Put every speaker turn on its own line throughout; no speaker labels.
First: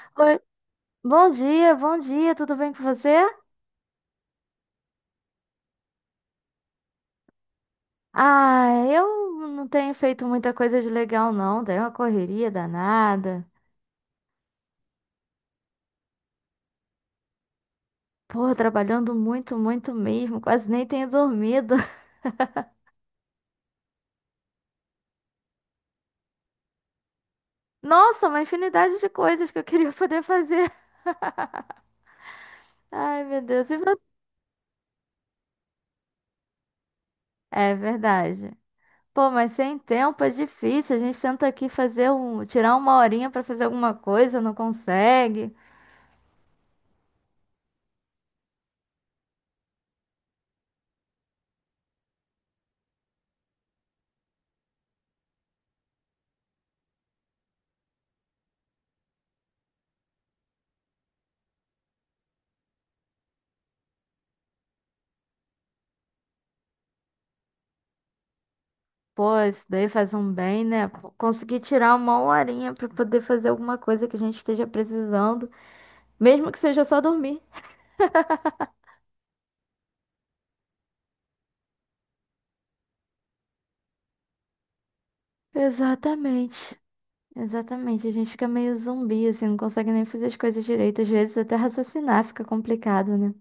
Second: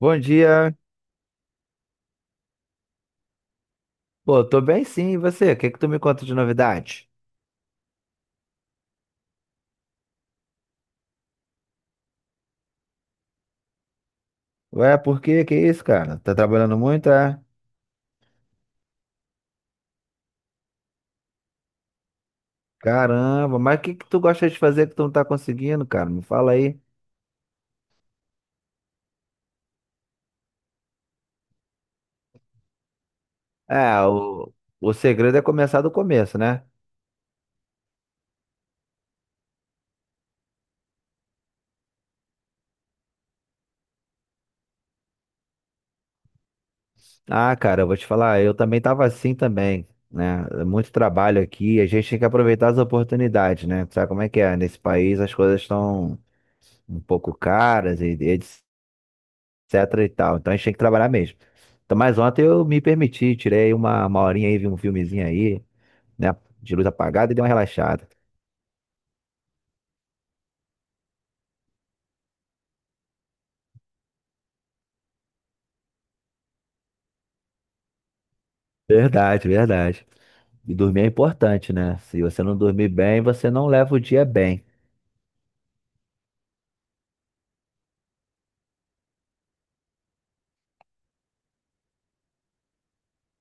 Bom
Oi,
dia.
bom dia, tudo bem com você?
Pô, tô bem sim, e você? O que que tu me conta de novidade?
Ah, eu não tenho feito muita coisa de legal, não. Dei uma correria danada.
Ué, por quê? Que isso, cara? Tá trabalhando muito, é?
Pô, trabalhando muito, muito mesmo. Quase nem tenho dormido.
Caramba, mas o que que tu gosta de fazer que tu não tá conseguindo, cara? Me fala aí.
Nossa, uma infinidade de coisas que eu queria poder fazer. Ai, meu Deus. E
É,
você?
o segredo é começar do começo, né?
É verdade. Pô, mas sem tempo é difícil. A gente tenta aqui fazer tirar uma horinha pra fazer alguma coisa, não consegue.
Ah, cara, eu vou te falar, eu também tava assim também, né? É. Muito trabalho aqui, a gente tem que aproveitar as oportunidades, né? Tu sabe como é que é? Nesse país as coisas estão um pouco caras e etc e tal. Então a gente tinha que trabalhar mesmo. Então, mas ontem eu me permiti, tirei uma horinha aí, vi um filmezinho aí, né? De luz apagada e dei uma relaxada.
Pô, isso daí faz um bem, né? Pô, conseguir tirar uma horinha pra poder fazer alguma coisa que a gente esteja precisando, mesmo que seja só dormir.
Verdade, verdade. E dormir é importante, né? Se você não dormir bem, você não leva o dia bem.
Exatamente. Exatamente. A gente fica meio zumbi, assim, não consegue nem fazer as coisas direito. Às vezes até raciocinar fica complicado, né?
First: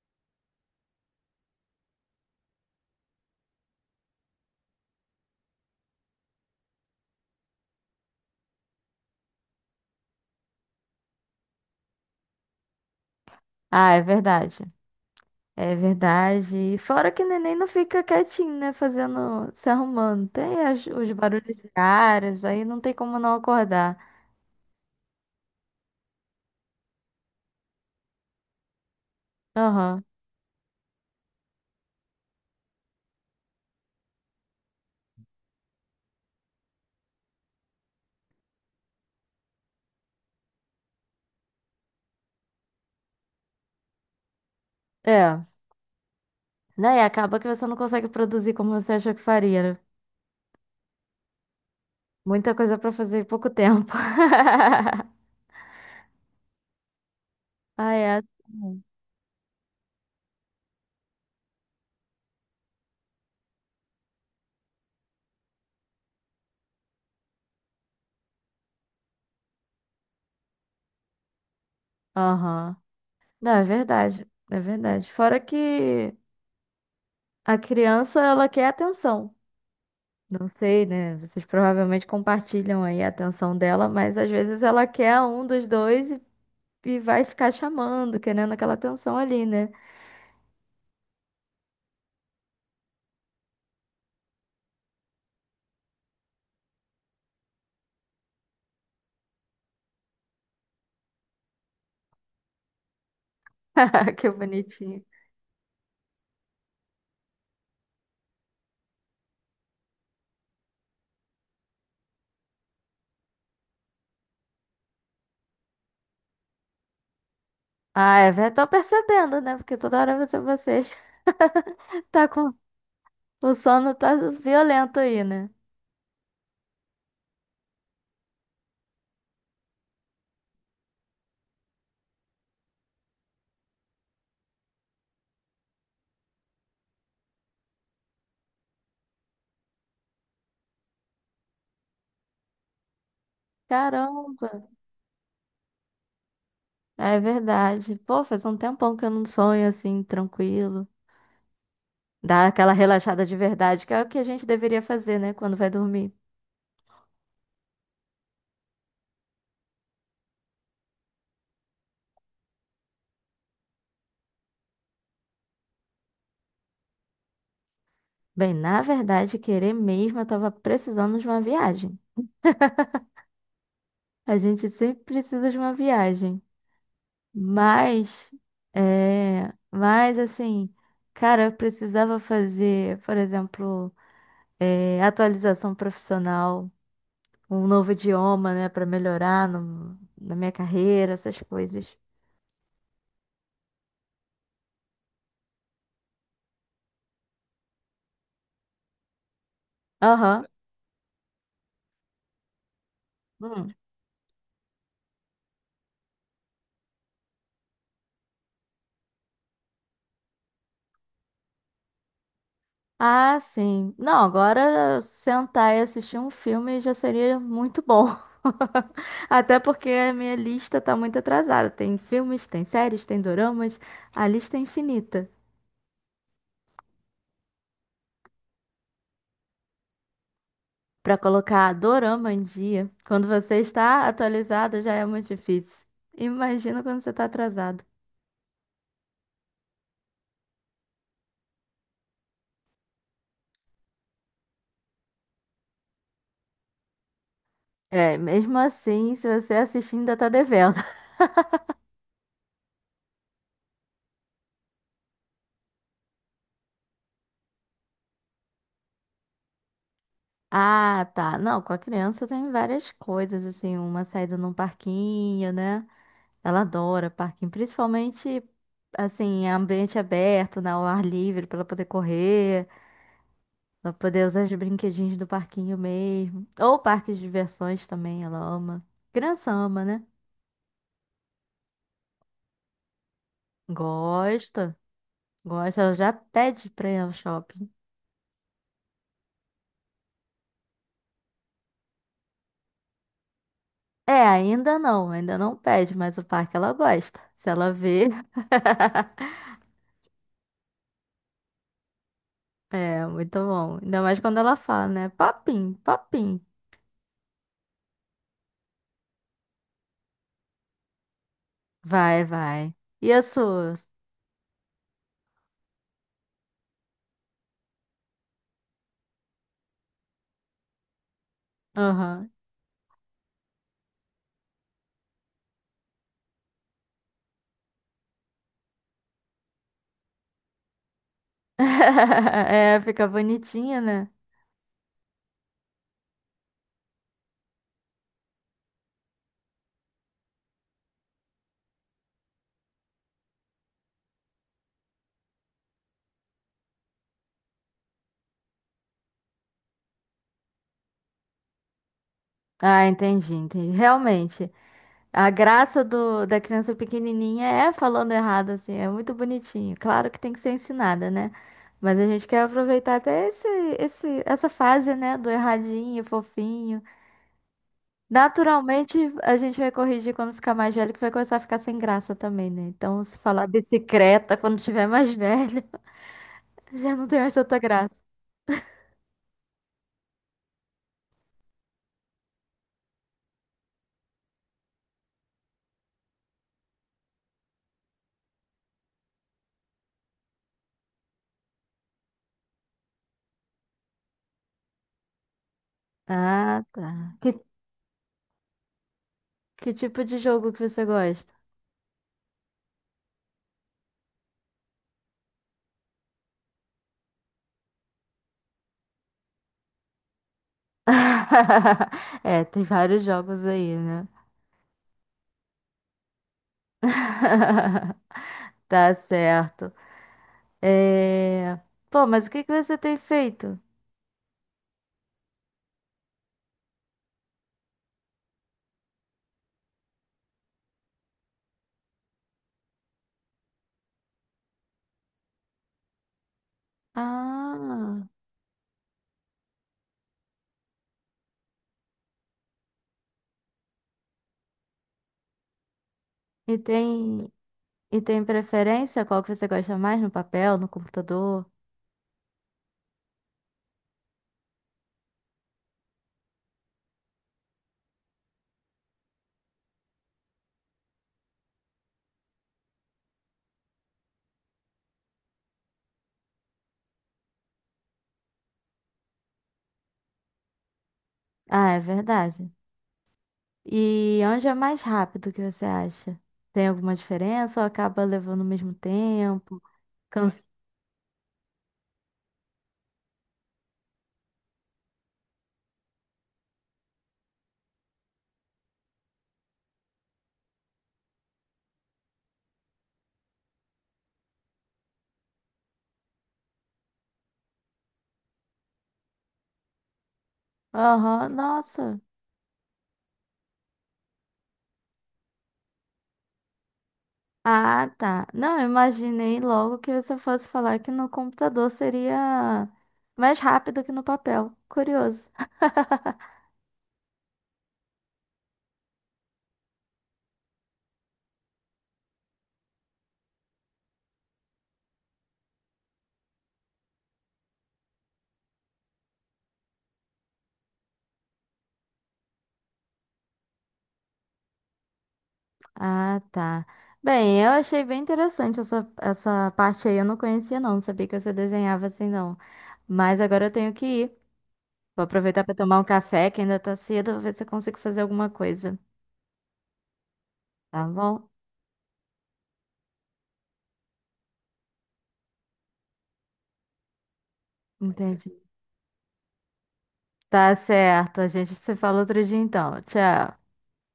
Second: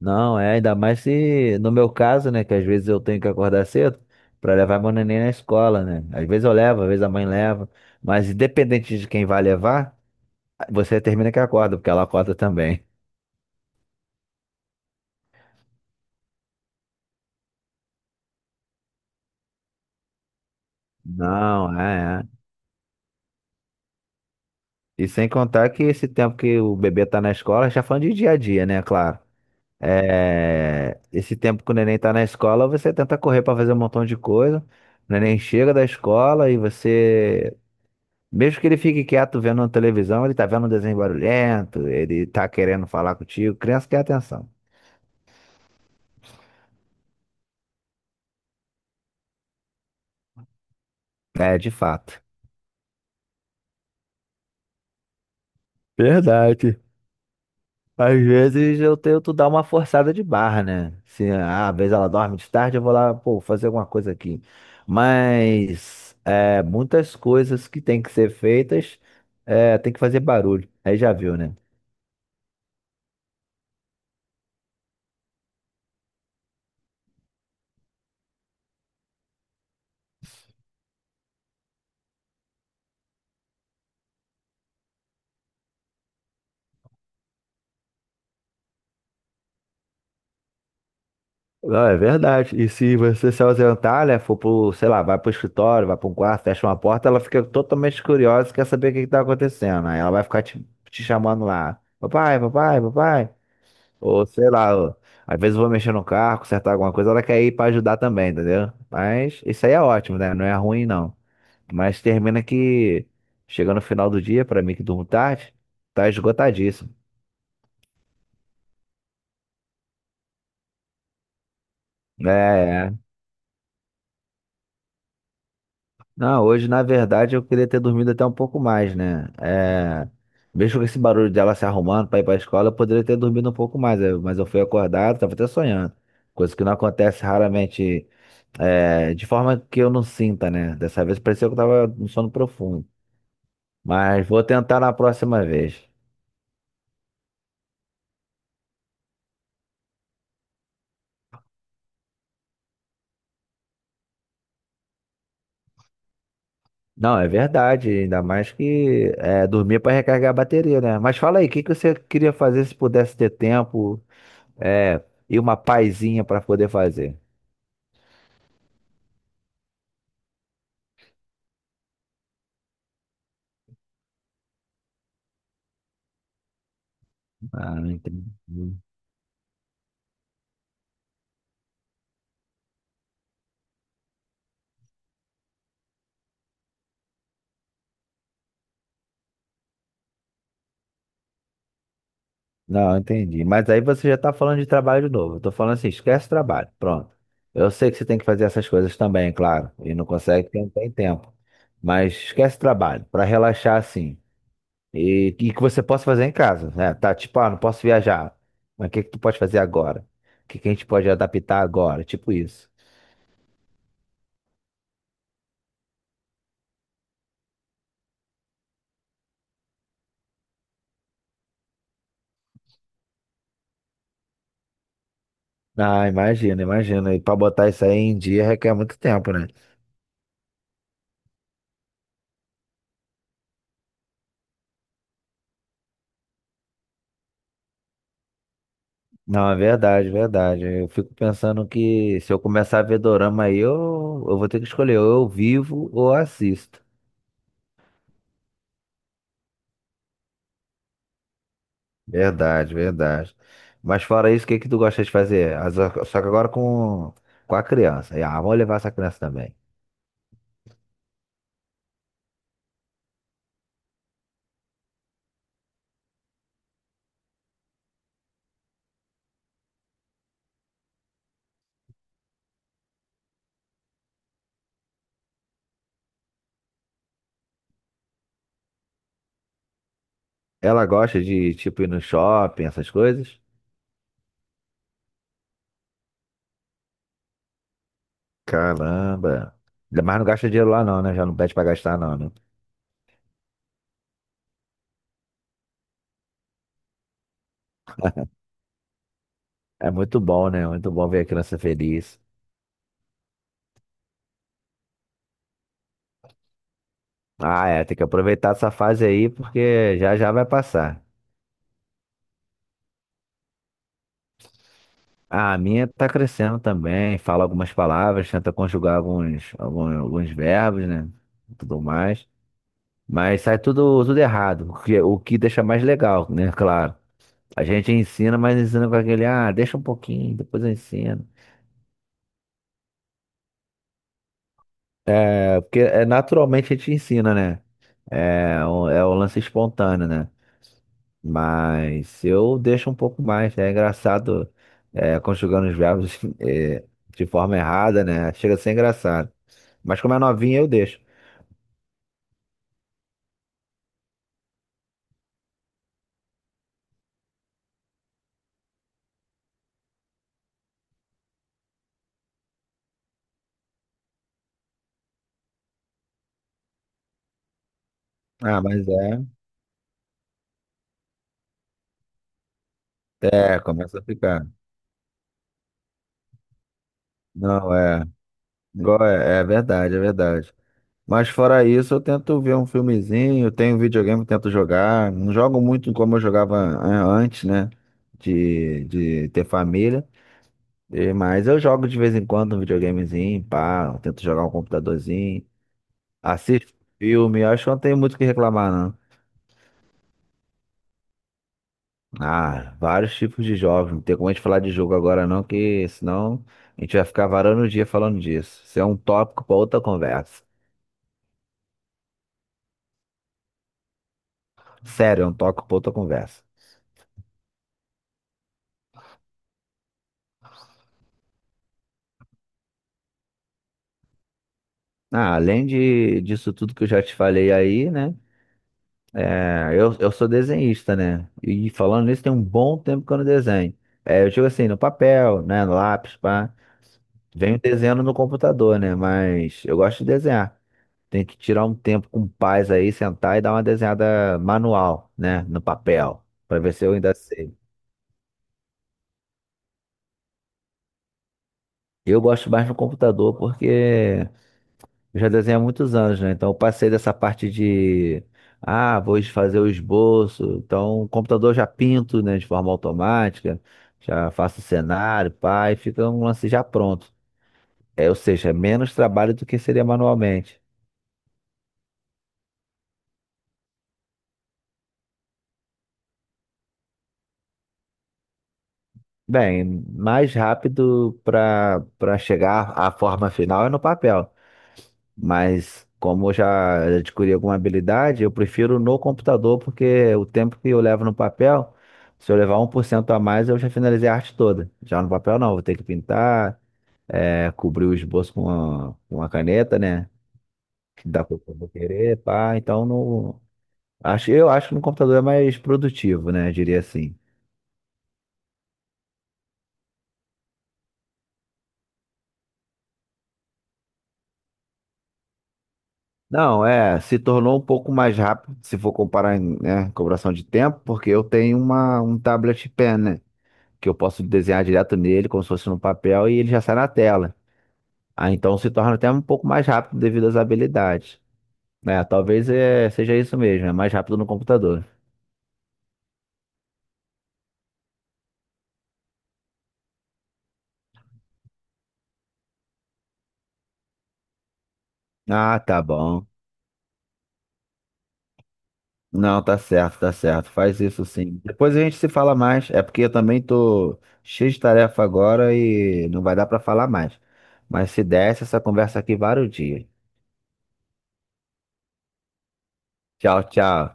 Não, é, ainda mais se, no meu caso, né, que às vezes eu tenho que acordar cedo para levar meu neném na escola, né? Às vezes eu levo, às vezes a mãe leva, mas independente de quem vai levar, você termina que acorda, porque ela acorda também.
Ah, é verdade. É verdade. E fora que o neném não fica quietinho, né? Fazendo, se arrumando. Tem os barulhos
Não, é, é.
diários, aí não tem como não acordar.
E sem contar que esse tempo que o bebê tá na escola, já falando de dia a dia, né? Claro.
Aham.
É, esse tempo que o neném tá na escola, você tenta correr para fazer um montão de coisa. O neném chega da escola e você, mesmo que ele fique quieto vendo a televisão, ele tá vendo um desenho barulhento, ele tá querendo falar contigo. Criança quer atenção.
É. Daí acaba que você não consegue produzir como você achou que faria, né?
É, de fato.
Muita coisa pra fazer em pouco tempo.
Verdade.
Ah,
Às
é
vezes
assim.
eu tento dar uma forçada de barra, né? Se ah, às vezes ela dorme de tarde, eu vou lá, pô, fazer alguma coisa aqui. Mas é, muitas coisas que têm que ser feitas, é, tem que fazer barulho. Aí já viu, né?
Aham. Não, é verdade. É verdade. Fora que a criança, ela quer atenção. Não sei, né? Vocês provavelmente compartilham aí a atenção dela, mas às vezes ela quer um dos dois e vai ficar chamando, querendo aquela atenção ali, né?
Não, é verdade. E se você se ausentar, né, for pro, sei lá, vai pro escritório, vai pra um quarto, fecha uma porta, ela fica totalmente curiosa, quer saber o que que tá acontecendo. Aí ela vai ficar te chamando lá. Papai, papai, papai. Ou
Que
sei lá, ó,
bonitinho.
às vezes eu vou mexer no carro, consertar alguma coisa, ela quer ir pra ajudar também, entendeu? Mas isso aí é ótimo, né? Não é ruim, não. Mas termina que chega no final do dia, pra mim que durmo tarde, tá esgotadíssimo.
Ah, é, tô percebendo, né? Porque toda hora você, vocês
É,
tá com
é.
o sono tá violento aí, né?
Não, hoje na verdade eu queria ter dormido até um pouco mais, né? É, mesmo com esse barulho dela se arrumando pra ir pra escola, eu poderia ter dormido um pouco mais, mas eu fui acordado, tava até sonhando. Coisa que não acontece raramente, é, de forma que eu não sinta, né? Dessa vez pareceu que eu tava no sono profundo. Mas vou
Caramba,
tentar na próxima vez.
é verdade. Pô, faz um tempão que eu não sonho assim, tranquilo. Dá aquela relaxada de verdade, que é o que a gente deveria fazer, né, quando vai dormir.
Não, é verdade, ainda mais que é, dormir para recarregar a bateria, né? Mas fala aí, o que que você queria fazer se pudesse ter tempo, é, e uma paizinha para poder fazer?
Bem, na verdade, querer mesmo, eu tava precisando de uma viagem. A gente sempre precisa de uma viagem.
Ah, entendi.
Mas, é. Mas, assim, cara, eu precisava fazer, por exemplo, atualização profissional. Um novo idioma, né, pra melhorar na minha carreira, essas coisas.
Não, entendi. Mas aí você já está falando de trabalho de novo. Eu tô falando assim, esquece trabalho. Pronto. Eu sei que você tem que fazer essas coisas também, claro. E não
Aham.
consegue porque não tem tempo. Mas esquece trabalho, para
Hum.
relaxar assim. E que você possa fazer em casa, né? Tá tipo, ah, não posso viajar. Mas o que que tu pode fazer agora? O que que a gente pode adaptar agora? Tipo isso.
Ah, sim. Não, agora sentar e assistir um filme já seria muito bom. Até porque a minha lista tá muito atrasada. Tem filmes, tem séries, tem doramas. A lista é infinita.
Ah, imagina, imagina. E para botar isso aí em dia requer muito tempo, né?
Pra colocar dorama em dia, quando você está atualizado, já é muito difícil. Imagina quando você tá atrasado.
Não, é verdade, verdade. Eu fico pensando que se eu começar a ver dorama aí, eu vou ter que escolher, ou eu vivo ou assisto.
É, mesmo assim, se você assistir, ainda tá devendo.
Verdade, verdade. Mas fora isso, o que que tu gosta de fazer? Só que agora com a criança. E, ah, vamos levar essa criança também.
Ah, tá. Não, com a criança tem várias coisas, assim, uma saída num parquinho, né? Ela adora parquinho, principalmente, assim, ambiente aberto, né? Ao ar livre, pra ela poder correr, pra poder usar os brinquedinhos do parquinho mesmo. Ou parques de diversões também, ela ama. Criança ama, né?
Ela gosta de, tipo, ir no shopping, essas coisas?
Gosta, gosta, ela já pede pra ir ao shopping.
Caramba. Mas não gasta dinheiro lá não, né? Já não pede pra gastar não, né?
É, ainda não pede, mas o parque ela gosta. Se ela vê.
É muito bom, né? Muito bom ver a criança feliz.
É, muito bom. Ainda mais quando ela fala, né? Papim, papim.
Ah, é, tem que aproveitar essa fase aí porque já já vai passar.
Vai, vai. E as suas?
Ah, a minha tá crescendo também, fala algumas palavras, tenta conjugar alguns verbos, né? Tudo mais.
Aham.
Mas sai tudo, tudo errado, o que deixa mais legal, né? Claro. A gente ensina, mas ensina com aquele, ah, deixa um pouquinho, depois eu ensino.
É, fica bonitinha, né?
É porque é, naturalmente a gente ensina, né? É, é o lance espontâneo, né? Mas eu deixo um pouco mais, né? É engraçado, é, conjugando os verbos, é, de forma errada, né? Chega a ser engraçado. Mas como é novinha, eu deixo.
Ah, entendi, entendi. Realmente, a graça do, da criança pequenininha é falando errado, assim, é muito bonitinho. Claro que tem que ser ensinada, né? Mas a gente quer aproveitar até esse, essa fase, né? Do erradinho, fofinho.
Ah, mas
Naturalmente,
é.
a gente vai corrigir quando ficar mais velho, que vai começar a ficar sem graça também, né? Então, se falar
É, começa a
bicicleta
ficar.
quando tiver mais velho, já não tem mais tanta
Não,
graça.
é. Igual é, é verdade, é verdade. Mas fora isso, eu tento ver um filmezinho, tenho videogame, eu tento jogar. Não jogo muito como eu jogava antes, né? De ter família. Mas eu jogo de vez em quando um videogamezinho, pá, eu tento jogar um computadorzinho.
Ah,
Assisto
tá.
filme, acho que não tem muito o que reclamar, não.
Que tipo de jogo que você gosta?
Ah, vários tipos de jovem. Não tem como a gente falar de jogo agora, não, que senão a gente vai ficar varando o dia falando disso. Isso é um tópico para outra conversa.
É, tem vários jogos aí, né?
Sério, é um tópico para outra conversa.
Tá certo. É... Pô, mas o que que você tem feito?
Ah, além de, disso tudo que eu já te falei aí, né? É, eu sou desenhista, né? E falando nisso, tem um bom tempo que eu não desenho. É, eu digo assim, no papel, né? No lápis, pá. Venho
Ah,
desenhando no computador, né? Mas eu gosto de desenhar. Tem que tirar um tempo com paz aí, sentar e dar uma desenhada manual, né? No papel,
e
para ver se eu ainda
tem,
sei.
e tem preferência? Qual que você gosta mais no papel, no computador?
Eu gosto mais no computador porque eu já desenho há muitos anos, né? Então eu passei dessa parte de, ah, vou fazer o esboço. Então o computador eu já pinto, né, de forma automática, já faço o cenário, pá, e fica um lance já pronto. É, ou seja, é menos trabalho do que seria manualmente.
Ah, é verdade. E onde é mais rápido que você acha? Tem alguma diferença ou acaba levando o mesmo tempo?
Bem, mais
Cansa...
rápido para chegar à forma final é no papel. Mas como eu já adquiri alguma habilidade, eu prefiro no computador, porque o tempo que eu levo no papel, se eu levar 1% a mais, eu já finalizei a arte toda. Já no papel não, vou ter que pintar, é, cobrir o esboço com uma caneta, né? Que dá
Aham,
pra eu
nossa.
querer, pá. Então no, acho, eu acho que no computador é mais produtivo, né? Eu diria assim.
Ah, tá. Não, eu imaginei logo que você fosse falar que no computador seria mais rápido que no papel. Curioso.
Não, é, se tornou um pouco mais rápido, se for comparar em, né, cobração de tempo, porque eu tenho um tablet pen, né? Que eu posso desenhar direto nele, como se fosse no papel, e ele já sai na tela. Ah, então se torna até um pouco mais rápido devido às habilidades. É, talvez seja isso mesmo, é mais rápido no computador.
Ah, tá. Bem, eu achei bem interessante essa parte aí. Eu não conhecia, não. Não sabia que você desenhava assim, não. Mas agora eu tenho que ir. Vou aproveitar para
Ah,
tomar
tá
um
bom.
café, que ainda tá cedo. Vou ver se eu consigo fazer alguma coisa.
Não, tá certo, tá certo. Faz
Tá
isso
bom?
sim. Depois a gente se fala mais. É porque eu também tô cheio de tarefa agora e não vai dar pra falar mais. Mas se
Entendi.
desse, essa conversa aqui vários dias.
Tá certo, gente. Você fala outro dia então.
Tchau,
Tchau.
tchau.